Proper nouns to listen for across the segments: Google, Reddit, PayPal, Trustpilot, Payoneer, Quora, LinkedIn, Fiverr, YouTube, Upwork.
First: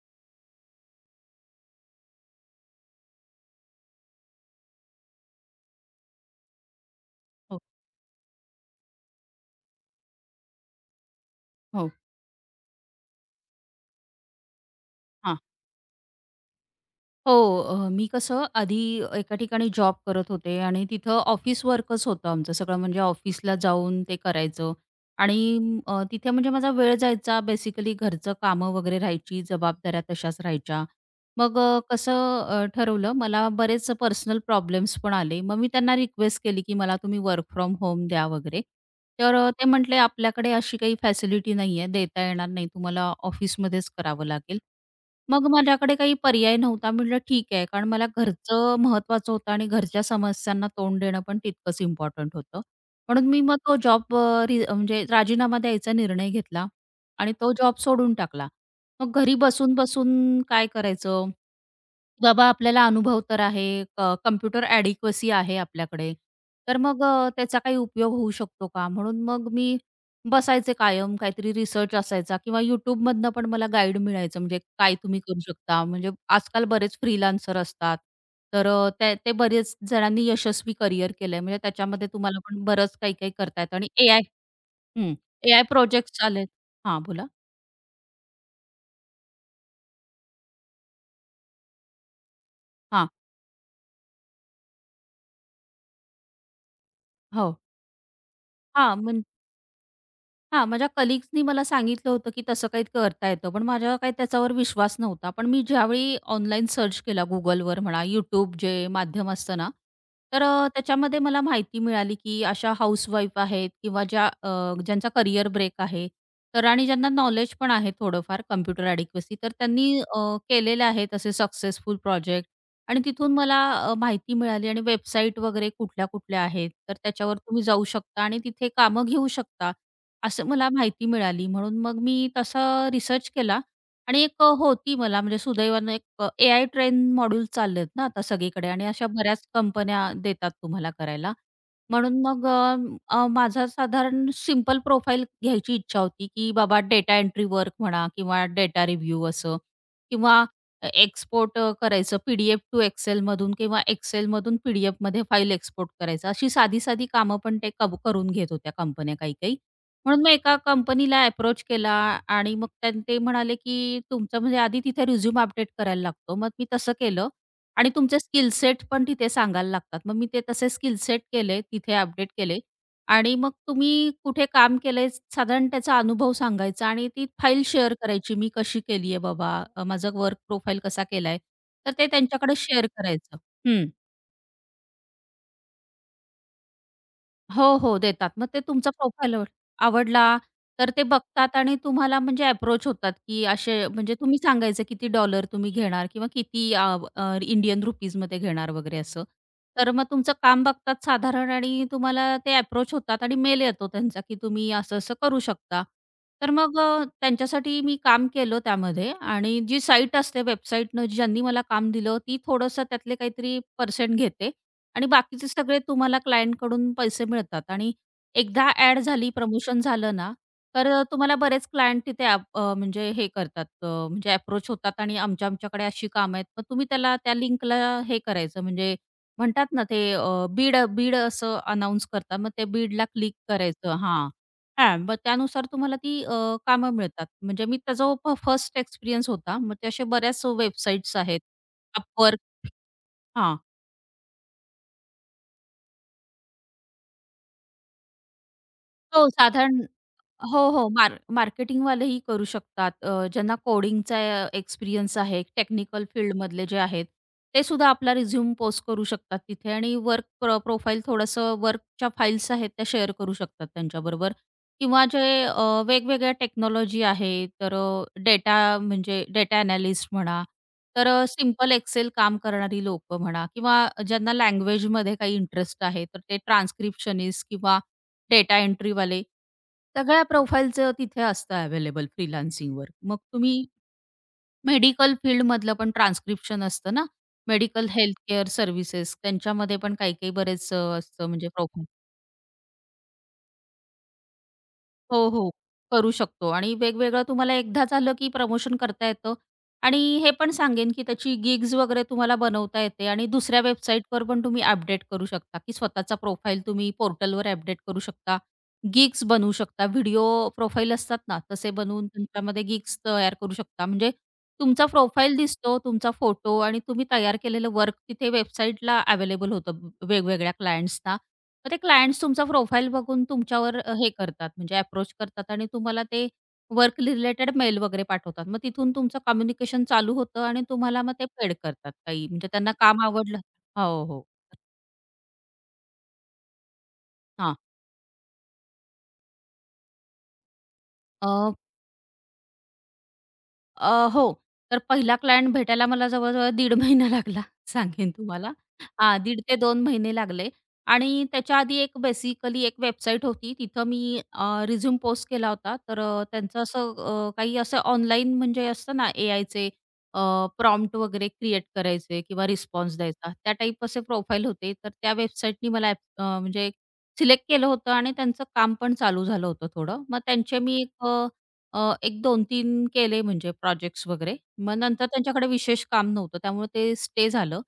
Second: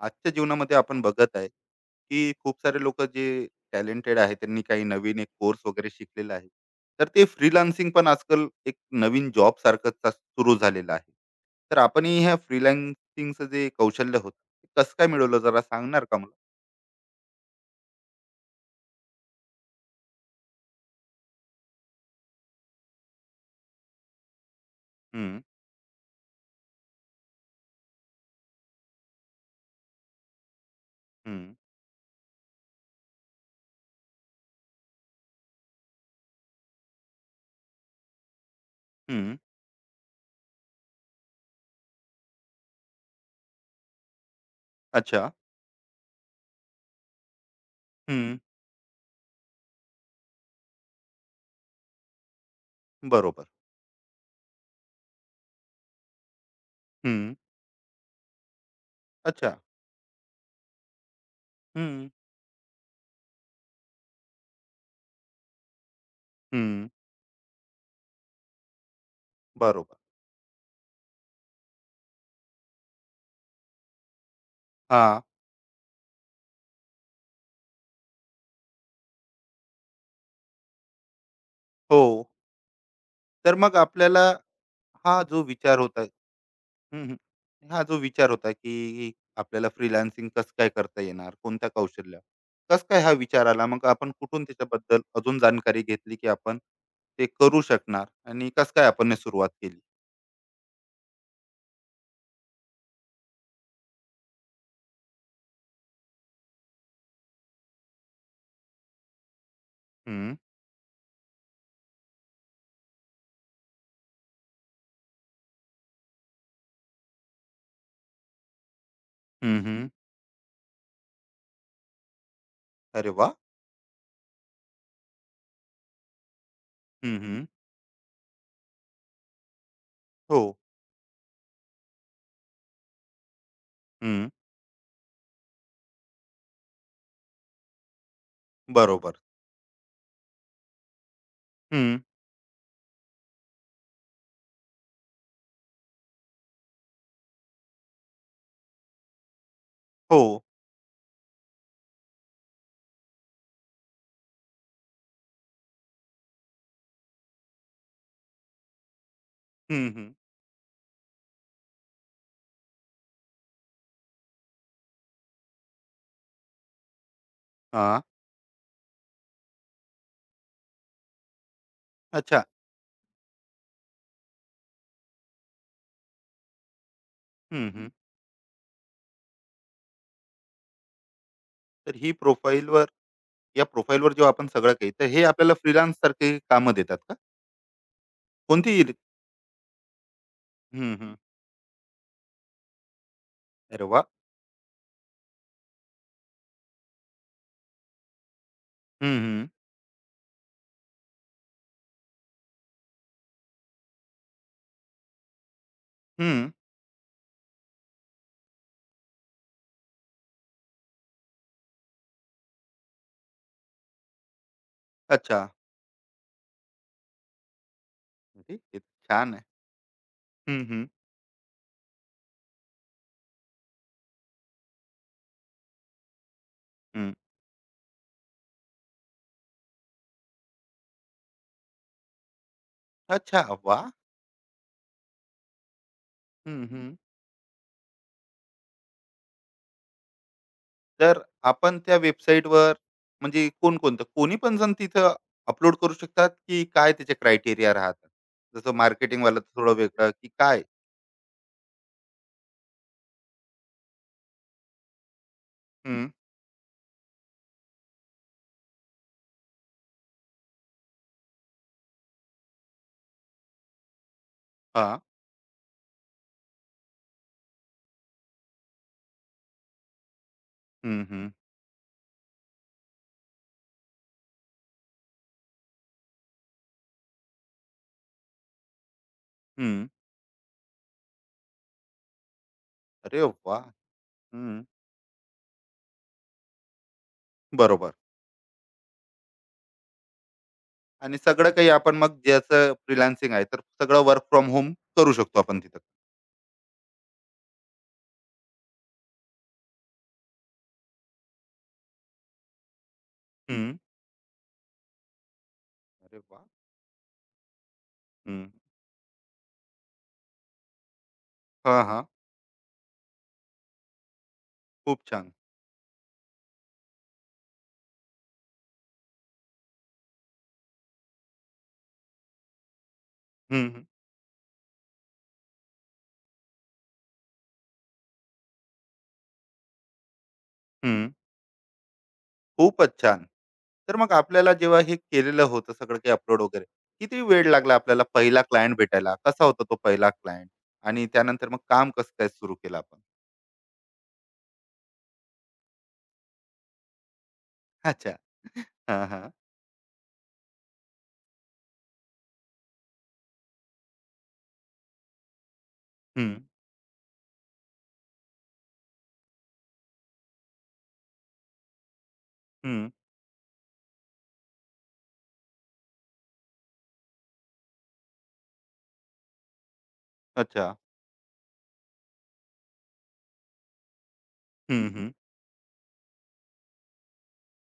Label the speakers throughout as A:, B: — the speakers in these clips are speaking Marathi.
A: आजच्या जीवनामध्ये आपण बघत आहे की खूप सारे लोक जे टॅलेंटेड आहे त्यांनी काही नवीन एक कोर्स वगैरे शिकलेला आहे तर ते
B: हो,
A: फ्रीलान्सिंग पण आजकाल एक नवीन जॉब सारखं सुरू झालेलं आहे. तर
B: हो.
A: आपण ह्या फ्रीलान्सिंगचं जे कौशल्य होतं ते कसं काय मिळवलं
B: हां.
A: जरा सांगणार का मला?
B: हो, मी कसं आधी एका ठिकाणी जॉब करत होते आणि तिथं ऑफिस वर्कच होतं आमचं सगळं म्हणजे ऑफिसला जाऊन ते करायचं. आणि
A: हम्म.
B: तिथे म्हणजे माझा वेळ जायचा बेसिकली, घरचं कामं वगैरे राहायची, जबाबदाऱ्या तशाच राहायच्या.
A: हम्म.
B: मग कसं ठरवलं, मला बरेच पर्सनल प्रॉब्लेम्स पण आले. मग मी त्यांना रिक्वेस्ट केली, की मला तुम्ही वर्क फ्रॉम होम द्या वगैरे. तर
A: हम्म.
B: ते म्हटले, "आपल्याकडे अशी काही फॅसिलिटी नाहीये, देता येणार नाही. तुम्हाला ऑफिसमध्येच करावं लागेल."
A: अच्छा.
B: मग माझ्याकडे काही पर्याय नव्हता. म्हटलं ठीक आहे, कारण मला
A: हम्म.
B: घरचं महत्त्वाचं होतं आणि घरच्या समस्यांना तोंड देणं पण तितकंच इम्पॉर्टंट होतं. म्हणून मी
A: बरोबर.
B: मग तो जॉब अ, रि म्हणजे राजीनामा द्यायचा निर्णय घेतला आणि
A: हम्म.
B: तो जॉब सोडून टाकला. मग घरी
A: अच्छा.
B: बसून-बसून काय करायचं?
A: हम्म.
B: बाबा आपल्याला अनुभव तर आहे, कॉम्प्युटर ॲडिक्वसी आहे आपल्याकडे. तर
A: हम्म.
B: मग त्याचा काही उपयोग होऊ शकतो का? म्हणून मग मी
A: बरोबर.
B: बसायचे कायम, काहीतरी रिसर्च असायचा किंवा YouTubeमधनं पण मला गाईड मिळायचं, म्हणजे काय
A: हा.
B: तुम्ही करू शकता? म्हणजे आजकाल बरेच फ्रीलान्सर असतात. तर ते ते बरेच जणांनी यशस्वी करियर केलंय, म्हणजे
A: हो.
B: त्याच्यामध्ये तुम्हाला पण बरंच काही-काही
A: तर
B: करता
A: मग
B: येतं आणि
A: आपल्याला
B: हं,
A: हा जो
B: एआय
A: विचार होता हं,
B: प्रोजेक्ट्स आलेत. हां,
A: हं.
B: बोला.
A: हा जो विचार होता, की आपल्याला फ्रीलान्सिंग कसं काय करता येणार? कोणत्या कौशल्यावर? कसं काय
B: हां,
A: हा विचार आला? मग आपण कुठून त्याच्याबद्दल अजून जाणकारी घेतली, की आपण ते
B: हो.
A: करू शकणार आणि कसं काय
B: हां,
A: आपण हे
B: म्हणजे
A: सुरुवात केली?
B: माझ्या कलीग्सनी मला सांगितलं होतं, की तसं काही करता येतं, पण माझ्या काही त्याच्यावर विश्वास नव्हता. पण मी ज्यावेळी ऑनलाईन सर्च केला Googleवर म्हणा, YouTube जे माध्यम असतं ना,
A: हं,
B: तर त्याच्यामध्ये मला माहिती मिळाली, की अशा हाउसवाईफ आहेत किंवा ज्यांचा करियर ब्रेक आहे, तर आणि ज्यांना नॉलेज पण आहे थोडंफार कॉम्प्युटर ॲडिक्वसी, तर
A: हं, हं.
B: त्यांनी केलेले आहेत असे सक्सेसफुल प्रोजेक्ट, आणि
A: अरे वा.
B: तिथून मला माहिती मिळाली आणि वेबसाईट वगैरे कुठल्या-कुठल्या आहेत, तर
A: हं,
B: त्याच्यावर
A: हं.
B: तुम्ही जाऊ शकता आणि तिथे कामं घेऊ शकता,
A: हो.
B: असं मला माहिती मिळाली. म्हणून मग मी तसं रिसर्च केला आणि
A: हं.
B: एक होती मला म्हणजे सुदैवानं एक एआय ट्रेन मॉड्यूल चाललेत ना आता सगळीकडे आणि अशा
A: बरोबर.
B: बऱ्याच कंपन्या देतात तुम्हाला करायला.
A: हं.
B: म्हणून मग अ, अ, माझा साधारण सिंपल प्रोफाईल घ्यायची इच्छा होती, की बाबा डेटा एंट्री वर्क म्हणा किंवा डेटा रिव्ह्यू असं,
A: हो.
B: किंवा एक्सपोर्ट करायचं पी-डी-एफ टू एक्सेल मधून, किंवा एक्सेलमधून पी-डी-एफमध्ये फाईल एक्सपोर्ट करायचं. अशी साधी-साधी कामं पण ते कब करून घेत होत्या कंपन्या काही-काही.
A: हं, हं.
B: म्हणून मग एका कंपनीला अप्रोच केला आणि मग ते म्हणाले, की तुमचं म्हणजे आधी तिथे रिझ्यूम अपडेट करायला लागतो. मग मी तसं केलं आणि
A: हां.
B: तुमचे स्किल सेट पण तिथे सांगायला लागतात. मग मी ते तसे स्किल सेट केले, तिथे अपडेट
A: अच्छा.
B: केले आणि मग तुम्ही कुठे काम केलंय साधारण त्याचा अनुभव सांगायचा आणि ती फाईल
A: हं, हं.
B: शेअर करायची. मी कशी केली आहे बाबा, माझा वर्क प्रोफाईल कसा केलाय, तर
A: तर
B: ते
A: ही
B: त्यांच्याकडे
A: प्रोफाईलवर
B: शेअर करायचं.
A: या प्रोफाईलवर जेव्हा आपण सगळं काही तर हे आपल्याला फ्रीलान्ससारखी कामं देतात का?
B: हो, हो. देतात. मग ते तुमचा
A: कोणतीही.
B: प्रोफाईल आवडला, तर
A: हं,
B: ते
A: हं.
B: बघतात आणि तुम्हाला म्हणजे अप्रोच होतात, की असे
A: अरे वाह!
B: म्हणजे तुम्ही सांगायचं किती डॉलर तुम्ही घेणार किंवा इंडियन रुपीजमध्ये घेणार वगैरे
A: हं,
B: असं.
A: हं.
B: तर मग तुमचं काम बघतात साधारण आणि तुम्हाला ते अप्रोच होतात आणि मेल येतो त्यांचा, की तुम्ही असं-असं करू शकता.
A: हं.
B: तर मग त्यांच्यासाठी मी काम केलं त्यामध्ये, आणि जी साईट असते वेबसाईटनं ज्यांनी मला काम दिलं, ती थोडंसं त्यातले काहीतरी पर्सेंट घेते. आणि बाकीचे
A: अच्छा.
B: सगळे तुम्हाला क्लायंटकडून पैसे मिळतात. आणि
A: अरे,
B: एकदा
A: किती
B: ॲड झाली,
A: छान आहे.
B: प्रमोशन झालं ना,
A: हं, हं,
B: तर तुम्हाला बरेच क्लायंट तिथे म्हणजे हे करतात, म्हणजे अप्रोच होतात आणि आमच्याकडे अशी कामं आहेत. मग तुम्ही
A: हं.
B: त्याला त्या लिंकला हे करायचं म्हणजे म्हणतात ना ते, बीड बीड असं अनाउन्स करतात. मग ते बीडला क्लिक
A: अच्छा, वाह!
B: करायचं. हां, हां, मग त्यानुसार तुम्हाला
A: हं, हं.
B: कामं मिळतात. म्हणजे मी त्याचा फर्स्ट एक्सपिरियन्स होता. मग ते अशा बऱ्याच वेबसाईट्स
A: तर
B: आहेत.
A: आपण त्या
B: Upwork.
A: वेबसाईटवर म्हणजे
B: हां.
A: कोणकोणतं कोणी पण जण तिथं अपलोड करू शकतात, की काय त्याचे क्रायटेरिया राहतात? जसं
B: हो,
A: मार्केटिंगवालं थोडं
B: साधारण.
A: वेगळं, की काय?
B: हो, हो. मार्केटिंगवालेही करू शकतात. ज्यांना कोडिंगचा एक्सपिरियन्स आहे, टेक्निकल
A: हं.
B: फील्डमधले जे आहेत, ते सुद्धा आपला रिझ्यूम पोस्ट करू शकतात तिथे आणि वर्क प्रोफाईल, थोडंसं वर्कच्या फाईल्स आहेत त्या शेअर करू शकतात त्यांच्याबरोबर.
A: हां.
B: किंवा जे वेगवेगळ्या टेक्नॉलॉजी आहे, तर डेटा म्हणजे डेटा एनालिस्ट म्हणा,
A: हं,
B: तर
A: हं,
B: एक्सेल काम करणारी लोकं म्हणा, किंवा ज्यांना लँग्वेजमध्ये काही इंटरेस्ट आहे, तर ते ट्रान्स्क्रिप्शनिस्ट किंवा डेटा एंट्रीवाले,
A: हं.
B: सगळ्या प्रोफाईलचं तिथे असतं अवेलेबल फ्रीलान्सिंगवर. मग
A: अरे वाह!
B: तुम्ही
A: हं.
B: मेडिकल फील्डमधलं पण ट्रान्स्क्रिप्शन असतं ना, मेडिकल
A: बरोबर.
B: हेल्थ केअर सर्व्हिसेस त्यांच्यामध्ये पण काही-काही बरेच
A: आणि
B: असतं म्हणजे
A: सगळं काही
B: प्रोफाईल.
A: आपण मग ज्याचं फ्रीलान्सिंग आहे, तर सगळं वर्क फ्रॉम होम करू
B: हो,
A: शकतो
B: हो.
A: आपण तिथं.
B: करू शकतो आणि वेगवेगळं तुम्हाला एकदाच आलं की प्रमोशन करता येतं. आणि हे पण सांगेन, की त्याची गिग्स वगैरे तुम्हाला बनवता येते आणि दुसऱ्या
A: हं.
B: वेबसाईटवर पण तुम्ही अपडेट करू शकता, की स्वतःचा
A: अरे वाह!
B: प्रोफाईल तुम्ही पोर्टलवर अपडेट करू शकता.
A: हं.
B: गिग्स बनवू शकता. व्हिडिओ प्रोफाईल असतात ना, तसे
A: हां, हां.
B: बनवून तुमच्यामध्ये गिग्स तयार करू शकता. म्हणजे तुमचा
A: खूप छान.
B: प्रोफाईल दिसतो, तुमचा फोटो, आणि तुम्ही तयार केलेलं वर्क तिथे वेबसाईटला अवेलेबल होतं वेगवेगळ्या क्लायंट्सना. मग ते क्लायंट्स तुमचा प्रोफाईल बघून
A: हं,
B: तुमच्यावर
A: हं.
B: हे करतात, म्हणजे अप्रोच करतात आणि तुम्हाला ते वर्क रिलेटेड मेल वगैरे पाठवतात. मग तिथून तुमचं कम्युनिकेशन चालू होतं आणि तुम्हाला
A: हं.
B: मग ते पेड करतात काही म्हणजे त्यांना
A: खूपच
B: काम
A: छान.
B: आवडलं.
A: तर
B: हो,
A: मग
B: हो.
A: आपल्याला जेव्हा हे केलेलं होतं सगळं काही अपलोड वगैरे, किती वेळ
B: हां.
A: लागला आपल्याला पहिला क्लायंट भेटायला? कसा होता तो पहिला क्लायंट? आणि त्यानंतर मग काम कसं काय सुरू केलं आपण?
B: हो. तर पहिला क्लायंट भेटायला मला जवळ-जवळ दीड महिना लागला, सांगेन
A: अच्छा.
B: तुम्हाला.
A: हां,
B: हां,
A: हां.
B: 1.5 ते दोन महिने लागले. आणि त्याच्या आधी एक बेसिकली एक वेबसाईट होती. तिथं मी रिझ्यूम पोस्ट केला होता. तर
A: हं,
B: त्यांचं असं काही असं ऑनलाईन म्हणजे असतं ना, एआयचे, अ, प्रॉम्प्ट वगैरे क्रिएट करायचे किंवा
A: हं.
B: रिस्पॉन्स द्यायचा. त्या टाइप असे प्रोफाईल होते. तर त्या वेबसाईटनी मला म्हणजे सिलेक्ट केलं होतं आणि त्यांचं काम पण चालू झालं होतं थोडं. मग त्यांचे
A: अच्छा.
B: मी एक 2 तीन केले म्हणजे प्रोजेक्ट्स वगैरे. मग
A: हं,
B: नंतर
A: हं.
B: त्यांच्याकडे विशेष काम नव्हतं, त्यामुळे ते स्टे झालं.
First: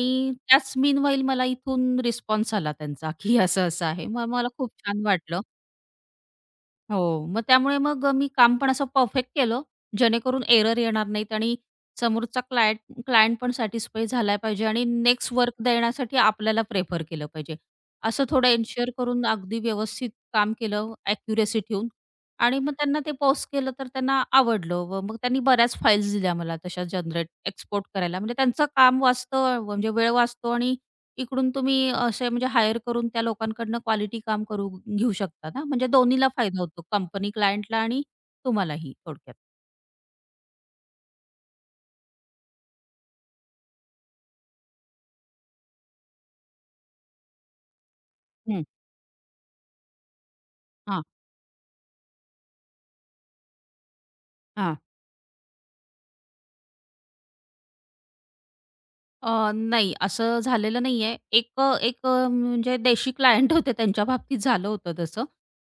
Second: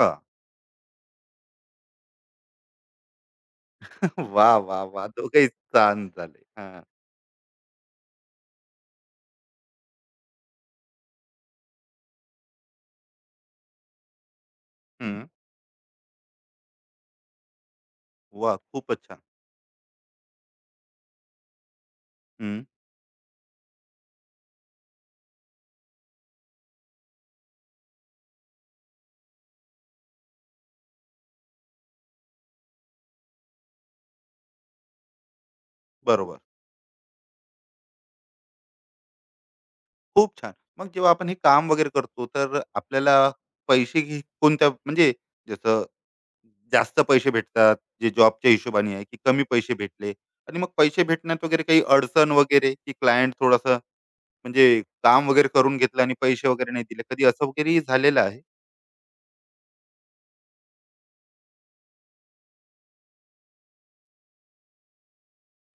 A: हां.
B: त्याच मीनवाईल मला इथून रिस्पॉन्स आला त्यांचा, की असं-असं आहे. मग मला
A: वाह,
B: खूप
A: वाह,
B: छान
A: वाह!
B: वाटलं.
A: दोघंही छान झाले. हां.
B: हो. मग त्यामुळे मग मी काम पण असं परफेक्ट केलं, जेणेकरून एरर येणार नाहीत आणि समोरचा क्लायंट क्लायंट पण सॅटिस्फाय झाला पाहिजे आणि
A: हं.
B: नेक्स्ट वर्क देण्यासाठी आपल्याला प्रेफर केलं पाहिजे. असं थोडं
A: वाह!
B: एन्शुअर
A: खूपच छान.
B: करून अगदी व्यवस्थित काम केलं, ॲक्युरसी ठेवून. आणि
A: हं.
B: मग त्यांना ते पोस्ट केलं, तर त्यांना आवडलं व मग त्यांनी बऱ्याच फाइल्स दिल्या मला तशा जनरेट, एक्सपोर्ट करायला. म्हणजे त्यांचं काम वाचतं, म्हणजे वेळ वाचतो, आणि इकडून तुम्ही असे म्हणजे हायर करून त्या लोकांकडनं क्वालिटी काम करू घेऊ शकता ना, म्हणजे दोन्हीला
A: बरोबर.
B: फायदा होतो, कंपनी क्लायंटला आणि तुम्हालाही, थोडक्यात.
A: खूप छान. मग जेव्हा आपण हे काम वगैरे करतो, तर आपल्याला पैसे घे कोणत्या म्हणजे जसं जास्त पैसे भेटतात, जे जॉबच्या
B: हं.
A: हिशोबाने आहे, की कमी पैसे भेटले आणि मग
B: हां.
A: पैसे भेटण्यात वगैरे काही अडचण वगैरे, की क्लायंट थोडंसं म्हणजे काम वगैरे करून घेतलं आणि पैसे वगैरे नाही दिले. कधी असं वगैरेही झालेलं आहे?
B: नाही असं झालेलं नाहीये. एक एक अ, म्हणजे देशी क्लायंट होते त्यांच्या बाबतीत झालं होतं तसं.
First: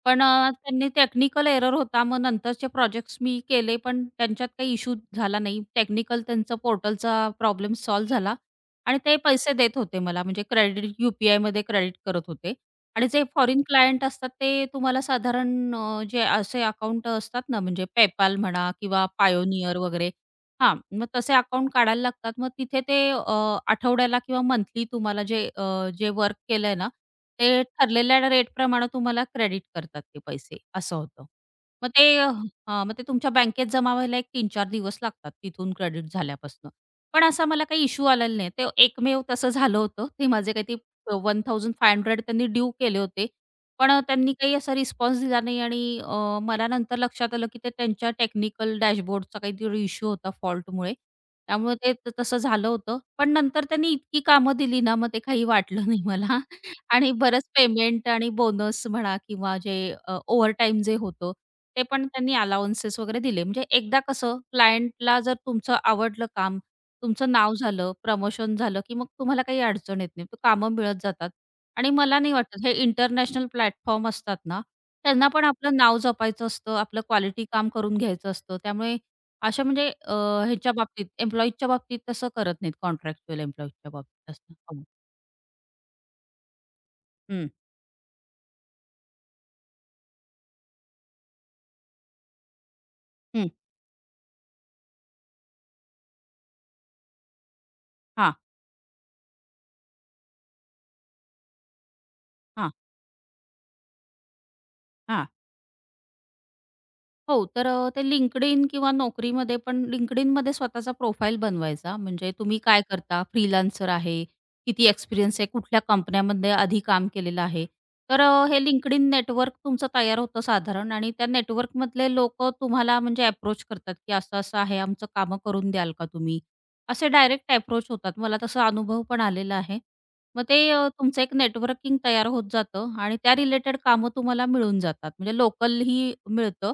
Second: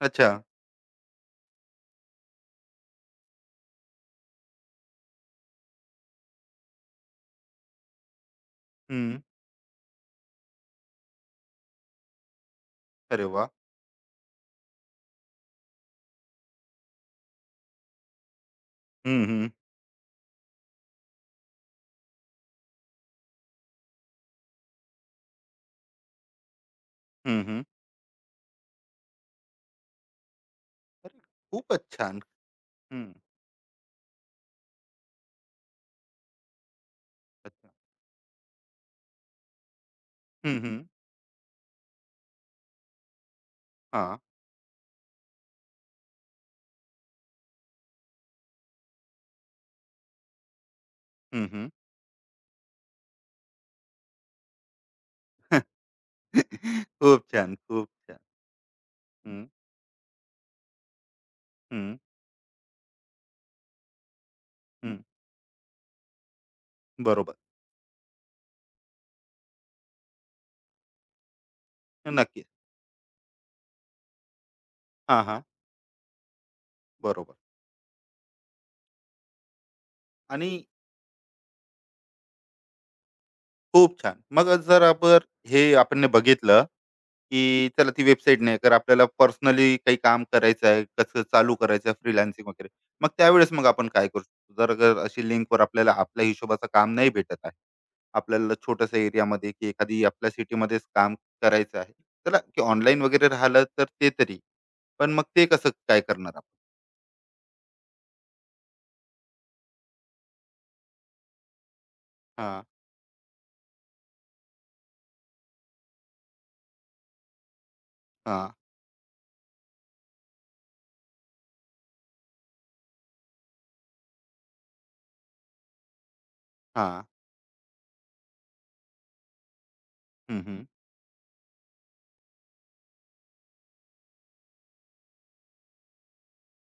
B: पण
A: अच्छा.
B: त्यांनी टेक्निकल एरर होता. मग नंतरचे प्रोजेक्ट्स मी केले, पण त्यांच्यात काही इश्यू झाला नाही. टेक्निकल त्यांचं पोर्टलचा प्रॉब्लेम सॉल्व्ह झाला आणि ते
A: हं.
B: पैसे देत होते मला. म्हणजे क्रेडिट यू-पी-आयमध्ये क्रेडिट करत होते. आणि
A: अरे
B: जे
A: वाह!
B: फॉरेन क्लायंट असतात, ते तुम्हाला साधारण जे असे अकाउंट असतात ना, म्हणजे PayPal म्हणा किंवा
A: हं, हं.
B: Payoneer वगैरे. हां, मग तसे अकाउंट काढायला लागतात. मग तिथे ते आठवड्याला किंवा मंथली तुम्हाला जे वर्क केलंय ना,
A: हं, हं.
B: ते ठरलेल्या रेटप्रमाणे तुम्हाला क्रेडिट करतात ते पैसे, असं
A: अरे
B: होतं.
A: खूपच छान.
B: मग ते
A: हं.
B: तुमच्या बँकेत जमा व्हायला एक 3-4 दिवस लागतात तिथून क्रेडिट झाल्यापासून. पण असा मला
A: अच्छा.
B: काही इश्यू आलेला नाही. ते एकमेव तसं झालं होतं. ते माझे
A: हं,
B: काही ते
A: हं.
B: 1500 त्यांनी ड्यू केले होते. पण
A: हां.
B: त्यांनी काही असा रिस्पॉन्स दिला नाही आणि मला नंतर लक्षात आलं, की ते त्यांच्या टेक्निकल डॅशबोर्डचा काहीतरी इश्यू होता फॉल्टमुळे.
A: हं, हं.
B: त्यामुळे ते तसं झालं होतं. पण नंतर त्यांनी इतकी कामं दिली ना, मग ते काही वाटलं नाही मला आणि
A: खूप
B: बरंच
A: छान, खूप
B: पेमेंट
A: छान.
B: आणि बोनस म्हणा
A: हं,
B: किंवा जे ओव्हरटाईम जे होतं, ते
A: हं,
B: पण त्यांनी अलाउन्सेस वगैरे दिले. म्हणजे एकदा कसं
A: हं.
B: क्लायंटला जर तुमचं आवडलं काम, तुमचं
A: बरोबर.
B: नाव झालं, प्रमोशन झालं, की मग तुम्हाला काही अडचण येत नाही. तो कामं मिळत जातात. आणि मला नाही
A: नक्की.
B: वाटत, हे इंटरनॅशनल प्लॅटफॉर्म असतात ना,
A: हां,
B: त्यांना
A: हां.
B: पण आपलं नाव जपायचं असतं, आपलं
A: बरोबर
B: क्वालिटी काम करून घ्यायचं असतं. त्यामुळे अशा म्हणजे
A: आणि
B: ह्याच्या बाबतीत, एम्प्लॉईजच्या बाबतीत तसं करत नाहीत, कॉन्ट्रॅक्चुअल एम्प्लॉईजच्या
A: खूप छान.
B: बाबतीत
A: मग
B: असं.
A: जर
B: हो.
A: आपण हे आपण ने बघितलं की
B: हं,
A: चला ती वेबसाईट नाही तर आपल्याला पर्सनली काही काम करायचं आहे, कसं चालू करायचं आहे फ्रीलान्सिंग वगैरे. मग
B: हं.
A: त्यावेळेस मग आपण काय करू शकतो? जर अगर अशी लिंकवर आपल्याला आपल्या हिशोबाचं काम नाही भेटत आहे,
B: हां,
A: आपल्याला छोट्याशा एरियामध्ये की एखादी आपल्या सिटीमध्येच काम करायचं आहे. चला की
B: हां,
A: ऑनलाईन वगैरे राहिलं तर ते तरी. पण मग
B: हां.
A: ते कसं काय करणार आपण?
B: हो, तर ते LinkedIn किंवा नोकरीमध्ये पण, LinkedInमध्ये स्वतःचा प्रोफाईल बनवायचा. म्हणजे तुम्ही
A: हां,
B: काय करता? फ्रीलान्सर आहे? किती एक्सपिरियन्स आहे? कुठल्या कंपन्यामध्ये आधी काम केलेलं आहे? तर
A: हां,
B: हे LinkedIn नेटवर्क तुमचं तयार होतं साधारण, आणि त्या नेटवर्कमधले लोकं तुम्हाला म्हणजे अप्रोच करतात, की असं-असं आहे, आमचं कामं करून द्याल का तुम्ही?
A: हां.
B: असे डायरेक्ट अप्रोच होतात. मला तसा अनुभव पण आलेला आहे.
A: हं,
B: मग ते
A: हं.
B: तुमचं एक नेटवर्किंग तयार होत जातं आणि त्या रिलेटेड कामं तुम्हाला मिळून जातात. म्हणजे लोकलही मिळतं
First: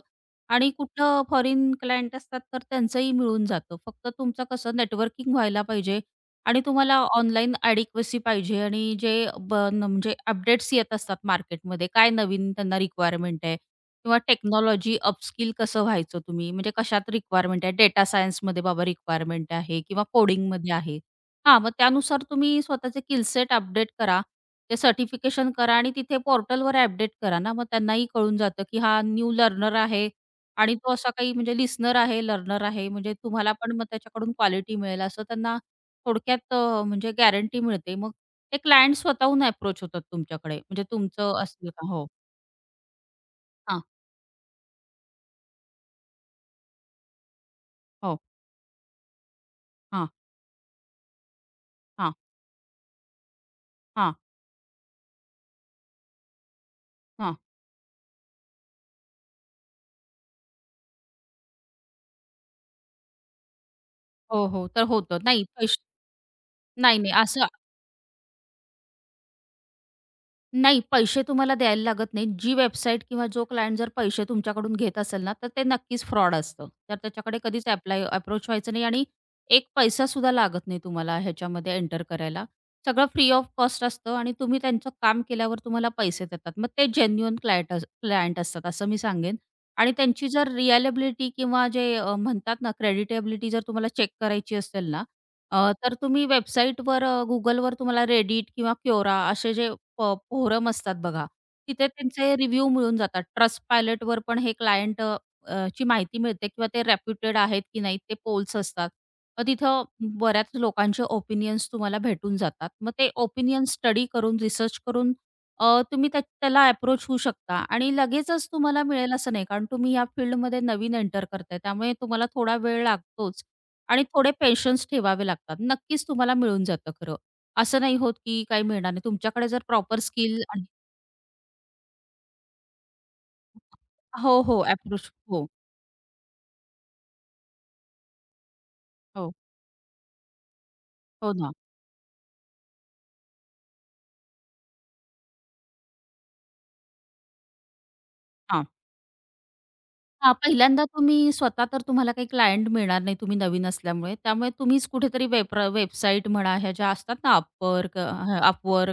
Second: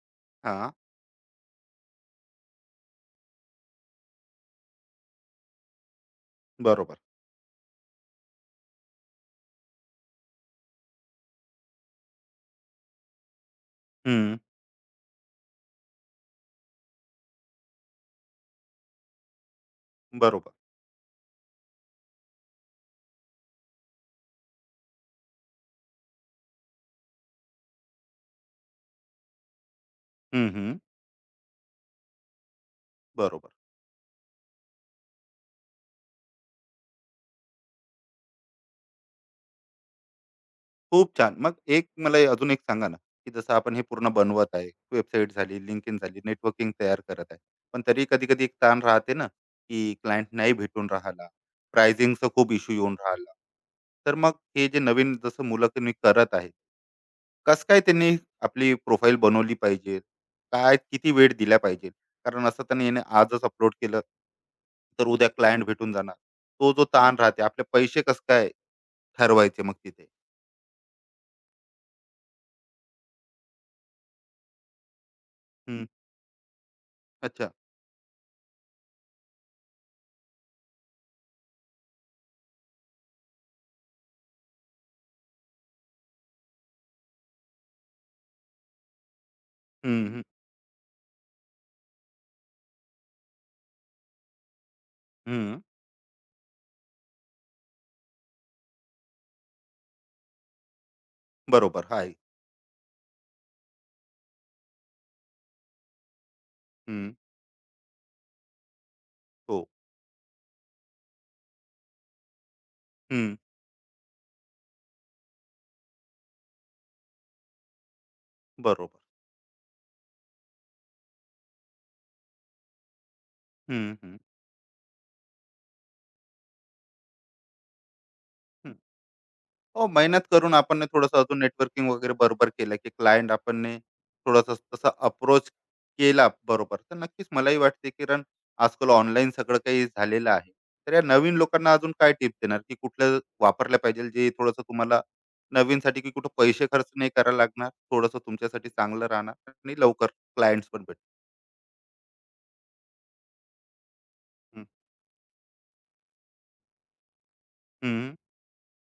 B: आणि
A: हां,
B: कुठं फॉरेन क्लायंट असतात तर त्यांचंही मिळून जातं. फक्त तुमचं कसं नेटवर्किंग व्हायला पाहिजे आणि तुम्हाला
A: बरोबर.
B: ऑनलाईन ॲडिक्वसी पाहिजे, आणि जे ब न म्हणजे अपडेट्स येत असतात मार्केटमध्ये, काय नवीन त्यांना रिक्वायरमेंट आहे किंवा
A: हं,
B: टेक्नॉलॉजी अपस्किल कसं व्हायचं तुम्ही, म्हणजे कशात रिक्वायरमेंट आहे, डेटा सायन्समध्ये बाबा रिक्वायरमेंट आहे किंवा
A: बरोबर.
B: कोडिंगमध्ये आहे. हां, मग त्यानुसार तुम्ही स्वतःचे स्किलसेट अपडेट करा. ते सर्टिफिकेशन करा आणि तिथे पोर्टलवर अपडेट करा ना, मग त्यांनाही कळून जातं, की हा न्यू लर्नर आहे
A: हं,
B: आणि
A: हं.
B: तो असा काही म्हणजे लिसनर आहे, लर्नर आहे, म्हणजे
A: बरोबर.
B: तुम्हाला पण मग त्याच्याकडून क्वालिटी मिळेल असं त्यांना, थोडक्यात म्हणजे गॅरंटी मिळते. मग ते क्लायंट स्वतःहून अप्रोच होतात तुमच्याकडे, म्हणजे
A: खूप छान.
B: तुमचं
A: मग
B: असलं
A: एक
B: का हो.
A: मला अजून एक सांगा ना, की जसं आपण हे
B: हां,
A: पूर्ण बनवत आहे, वेबसाईट झाली, LinkedIn झाली, नेटवर्किंग तयार करत आहे. पण तरी
B: हो,
A: कधी-कधी एक ताण राहते ना, की
B: हां,
A: क्लायंट नाही भेटून राहिला,
B: हां,
A: प्रायझिंगचा खूप इश्यू येऊन राहिला.
B: हां,
A: तर मग हे जे नवीन जसं मुलं तुम्ही करत आहे,
B: हां.
A: कसं काय त्यांनी आपली प्रोफाइल बनवली पाहिजे? काय किती वेळ दिला पाहिजे? कारण असं तर नाही आजच अपलोड केलं,
B: हो, हो. तर
A: तर
B: होतं.
A: उद्या
B: नाही
A: क्लायंट
B: पैसे.
A: भेटून जाणार. तो जो
B: नाही, नाही
A: ताण राहते,
B: असं.
A: आपले पैसे कसं काय ठरवायचे मग तिथे?
B: नाही, पैसे तुम्हाला द्यायला लागत नाहीत. जी वेबसाईट किंवा जो क्लायंट जर पैसे तुमच्याकडून घेत असेल ना, तर ते
A: हं,
B: नक्कीच फ्रॉड असतं. तर त्याच्याकडे
A: अच्छा.
B: कधीच ॲप्लाय अप्रोच व्हायचं नाही. आणि एक पैसासुद्धा लागत नाही तुम्हाला ह्याच्यामध्ये एंटर करायला. सगळं फ्री ऑफ कॉस्ट असतं आणि तुम्ही त्यांचं काम केल्यावर तुम्हाला पैसे देतात. मग ते जेन्युइन क्लायंट क्लायंट असतात असं मी सांगेन. आणि
A: हं, हं,
B: त्यांची जर रिअलेबिलिटी किंवा जे म्हणतात ना, क्रेडिटेबिलिटी जर तुम्हाला चेक करायची असेल ना,
A: हं.
B: तर तुम्ही वेबसाईटवर, तुम्हाला Reddit किंवा Quora असे जे फोरम असतात बघा.
A: बरोबर
B: तिथे
A: आहे.
B: त्यांचे रिव्ह्यू मिळून जातात. ट्रस्ट पायलटवर पण हे क्लायंट ची माहिती मिळते किंवा ते
A: हं,
B: रेप्युटेड आहेत की नाही ते पोल्स असतात. मग
A: हो.
B: तिथं बऱ्याच लोकांचे ओपिनियन्स तुम्हाला भेटून जातात. मग ते
A: हं,
B: ओपिनियन स्टडी करून, रिसर्च करून, अ, तुम्ही त्याला अप्रोच होऊ शकता, आणि लगेचच तुम्हाला
A: बरोबर.
B: मिळेल असं नाही. कारण तुम्ही या फील्डमध्ये नवीन एंटर करताय. त्यामुळे तुम्हाला थोडा वेळ लागतोच
A: हं,
B: आणि
A: हं,
B: थोडे पेशन्स ठेवावे लागतात. नक्कीच तुम्हाला मिळून जातं खरं. असं नाही होत, की काही
A: हं.
B: मिळणार नाही. तुमच्याकडे जर
A: हो,
B: प्रॉपर
A: मेहनत
B: स्किल
A: करून
B: आणि
A: आपण ना अजून नेटवर्किंग वगैरे बरोबर केलं, की क्लायंट आपण
B: हो,
A: थोडासा
B: हो.
A: तसा
B: अप्रोच हो,
A: अप्रोच केला बरोबर. तर नक्कीच मलाही वाटते, की कारण आजकाल ऑनलाईन
B: हो,
A: सगळं काही झालेलं आहे. तर या
B: हो
A: नवीन
B: ना.
A: लोकांना अजून काय टिप्स देणार, की कुठलं वापरल्या पाहिजे जे थोडंसं तुम्हाला नवीनसाठी की कुठं पैसे खर्च नाही करायला लागणार, थोडंसं
B: हां.
A: तुमच्यासाठी चांगलं राहणार आणि लवकर
B: हां,
A: क्लायंट्स पण
B: पहिल्यांदा
A: भेटतील?
B: तुम्ही स्वतः तर तुम्हाला काही क्लायंट मिळणार नाही, तुम्ही नवीन असल्यामुळे. त्यामुळे
A: हं,
B: तुम्हीच कुठेतरी वेबसाईट म्हणा ह्या ज्या असतात ना, Upwork
A: हं,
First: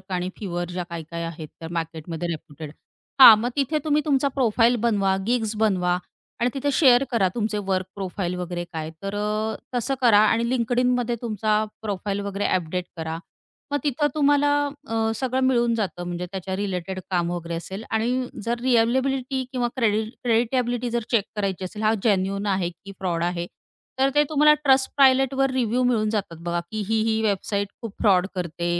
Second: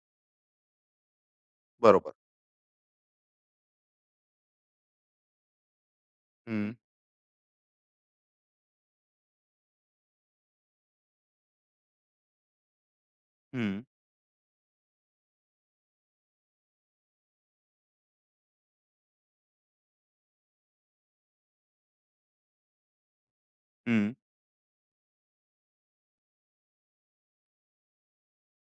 B: आणि Fiverr ज्या काही-काही आहेत त्या
A: बरोबर.
B: मार्केटमध्ये रेप्युटेड. हां, मग तिथे तुम्ही तुमचा प्रोफाईल बनवा, गिग्स बनवा आणि तिथे
A: हं,
B: शेअर करा तुमचे वर्क प्रोफाईल वगैरे काय. तर तसं करा आणि LinkedInमध्ये तुमचा प्रोफाईल वगैरे अपडेट करा. मग
A: हं.
B: तिथं तुम्हाला सगळं मिळून जातं, म्हणजे त्याच्या रिलेटेड काम वगैरे असेल, आणि जर रिअलेबिलिटी किंवा क्रेडिटॅबिलिटी जर चेक करायची असेल, हा जेन्युइन आहे की फ्रॉड आहे, तर
A: हं.
B: ते तुम्हाला ट्रस्ट Pilotवर रिव्ह्यू मिळून जातात बघा, की ही वेबसाईट खूप फ्रॉड करते,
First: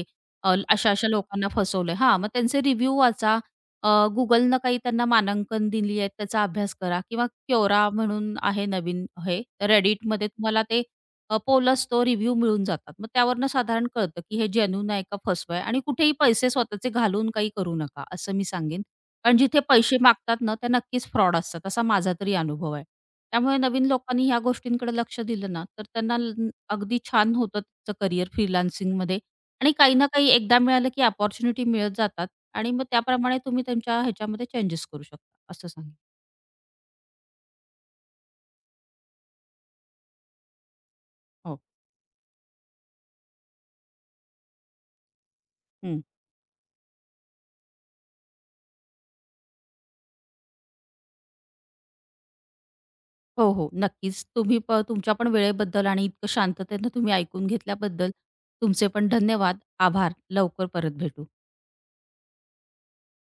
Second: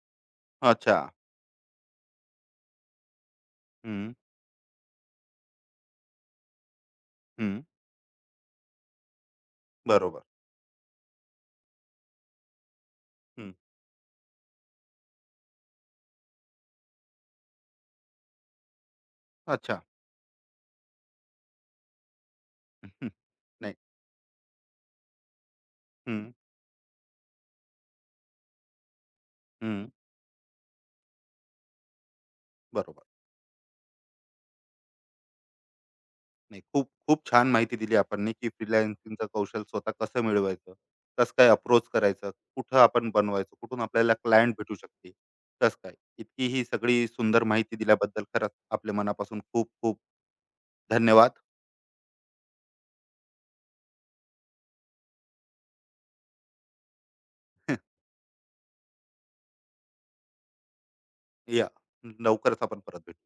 A: अच्छा.
B: अशा-अशा लोकांना फसवलंय. हां, मग त्यांचे रिव्ह्यू वाचा. अ,
A: हं,
B: Googleनं काही त्यांना मानांकन दिली आहेत, त्याचा अभ्यास करा. किंवा
A: हं.
B: Quora म्हणून आहे नवीन हे,
A: बरोबर.
B: Redditमध्ये तुम्हाला ते पोलच तो रिव्ह्यू मिळून जातात. मग त्यावरनं
A: हं.
B: साधारण कळतं, की हे जेन्युइन आहे का फसवं आहे. आणि कुठेही पैसे स्वतःचे घालून काही करू नका, असं मी सांगेन. कारण जिथे
A: अच्छा.
B: पैसे मागतात ना, त्या नक्कीच फ्रॉड असतात, असा माझा तरी अनुभव आहे.
A: हम्म,
B: त्यामुळे
A: नाही.
B: नवीन लोकांनी ह्या गोष्टींकडे लक्ष दिलं ना, तर त्यांना
A: हं,
B: अगदी छान होतं त्याचं करिअर फ्रीलान्सिंगमध्ये. आणि
A: हं.
B: काही ना काही एकदा मिळालं, की अपॉर्च्युनिटी मिळत जातात आणि मग
A: बरोबर.
B: त्याप्रमाणे तुम्ही त्यांच्या ह्याच्यामध्ये चेंजेस करू शकता, असं सांगेन.
A: नाही, खूप खूप छान माहिती दिली आपण नी, की फ्रीलान्सिंगचं कौशल्य स्वतः कसं मिळवायचं? कसं काय
B: हो.
A: अप्रोच करायचं? कुठं आपण बनवायचं? कुठून आपल्याला क्लायंट भेटू शकते? कसं काय?
B: हं.
A: इतकी ही सगळी सुंदर माहिती दिल्याबद्दल खरंच आपल्या मनापासून खूप खूप धन्यवाद.
B: हो, हो. नक्कीच. तुम्ही तुमच्या पण वेळेबद्दल आणि इतकं शांततेनं तुम्ही ऐकून घेतल्याबद्दल तुमचे पण धन्यवाद. आभार. लवकर परत भेटू.
A: या लवकरच आपण परत भेटू.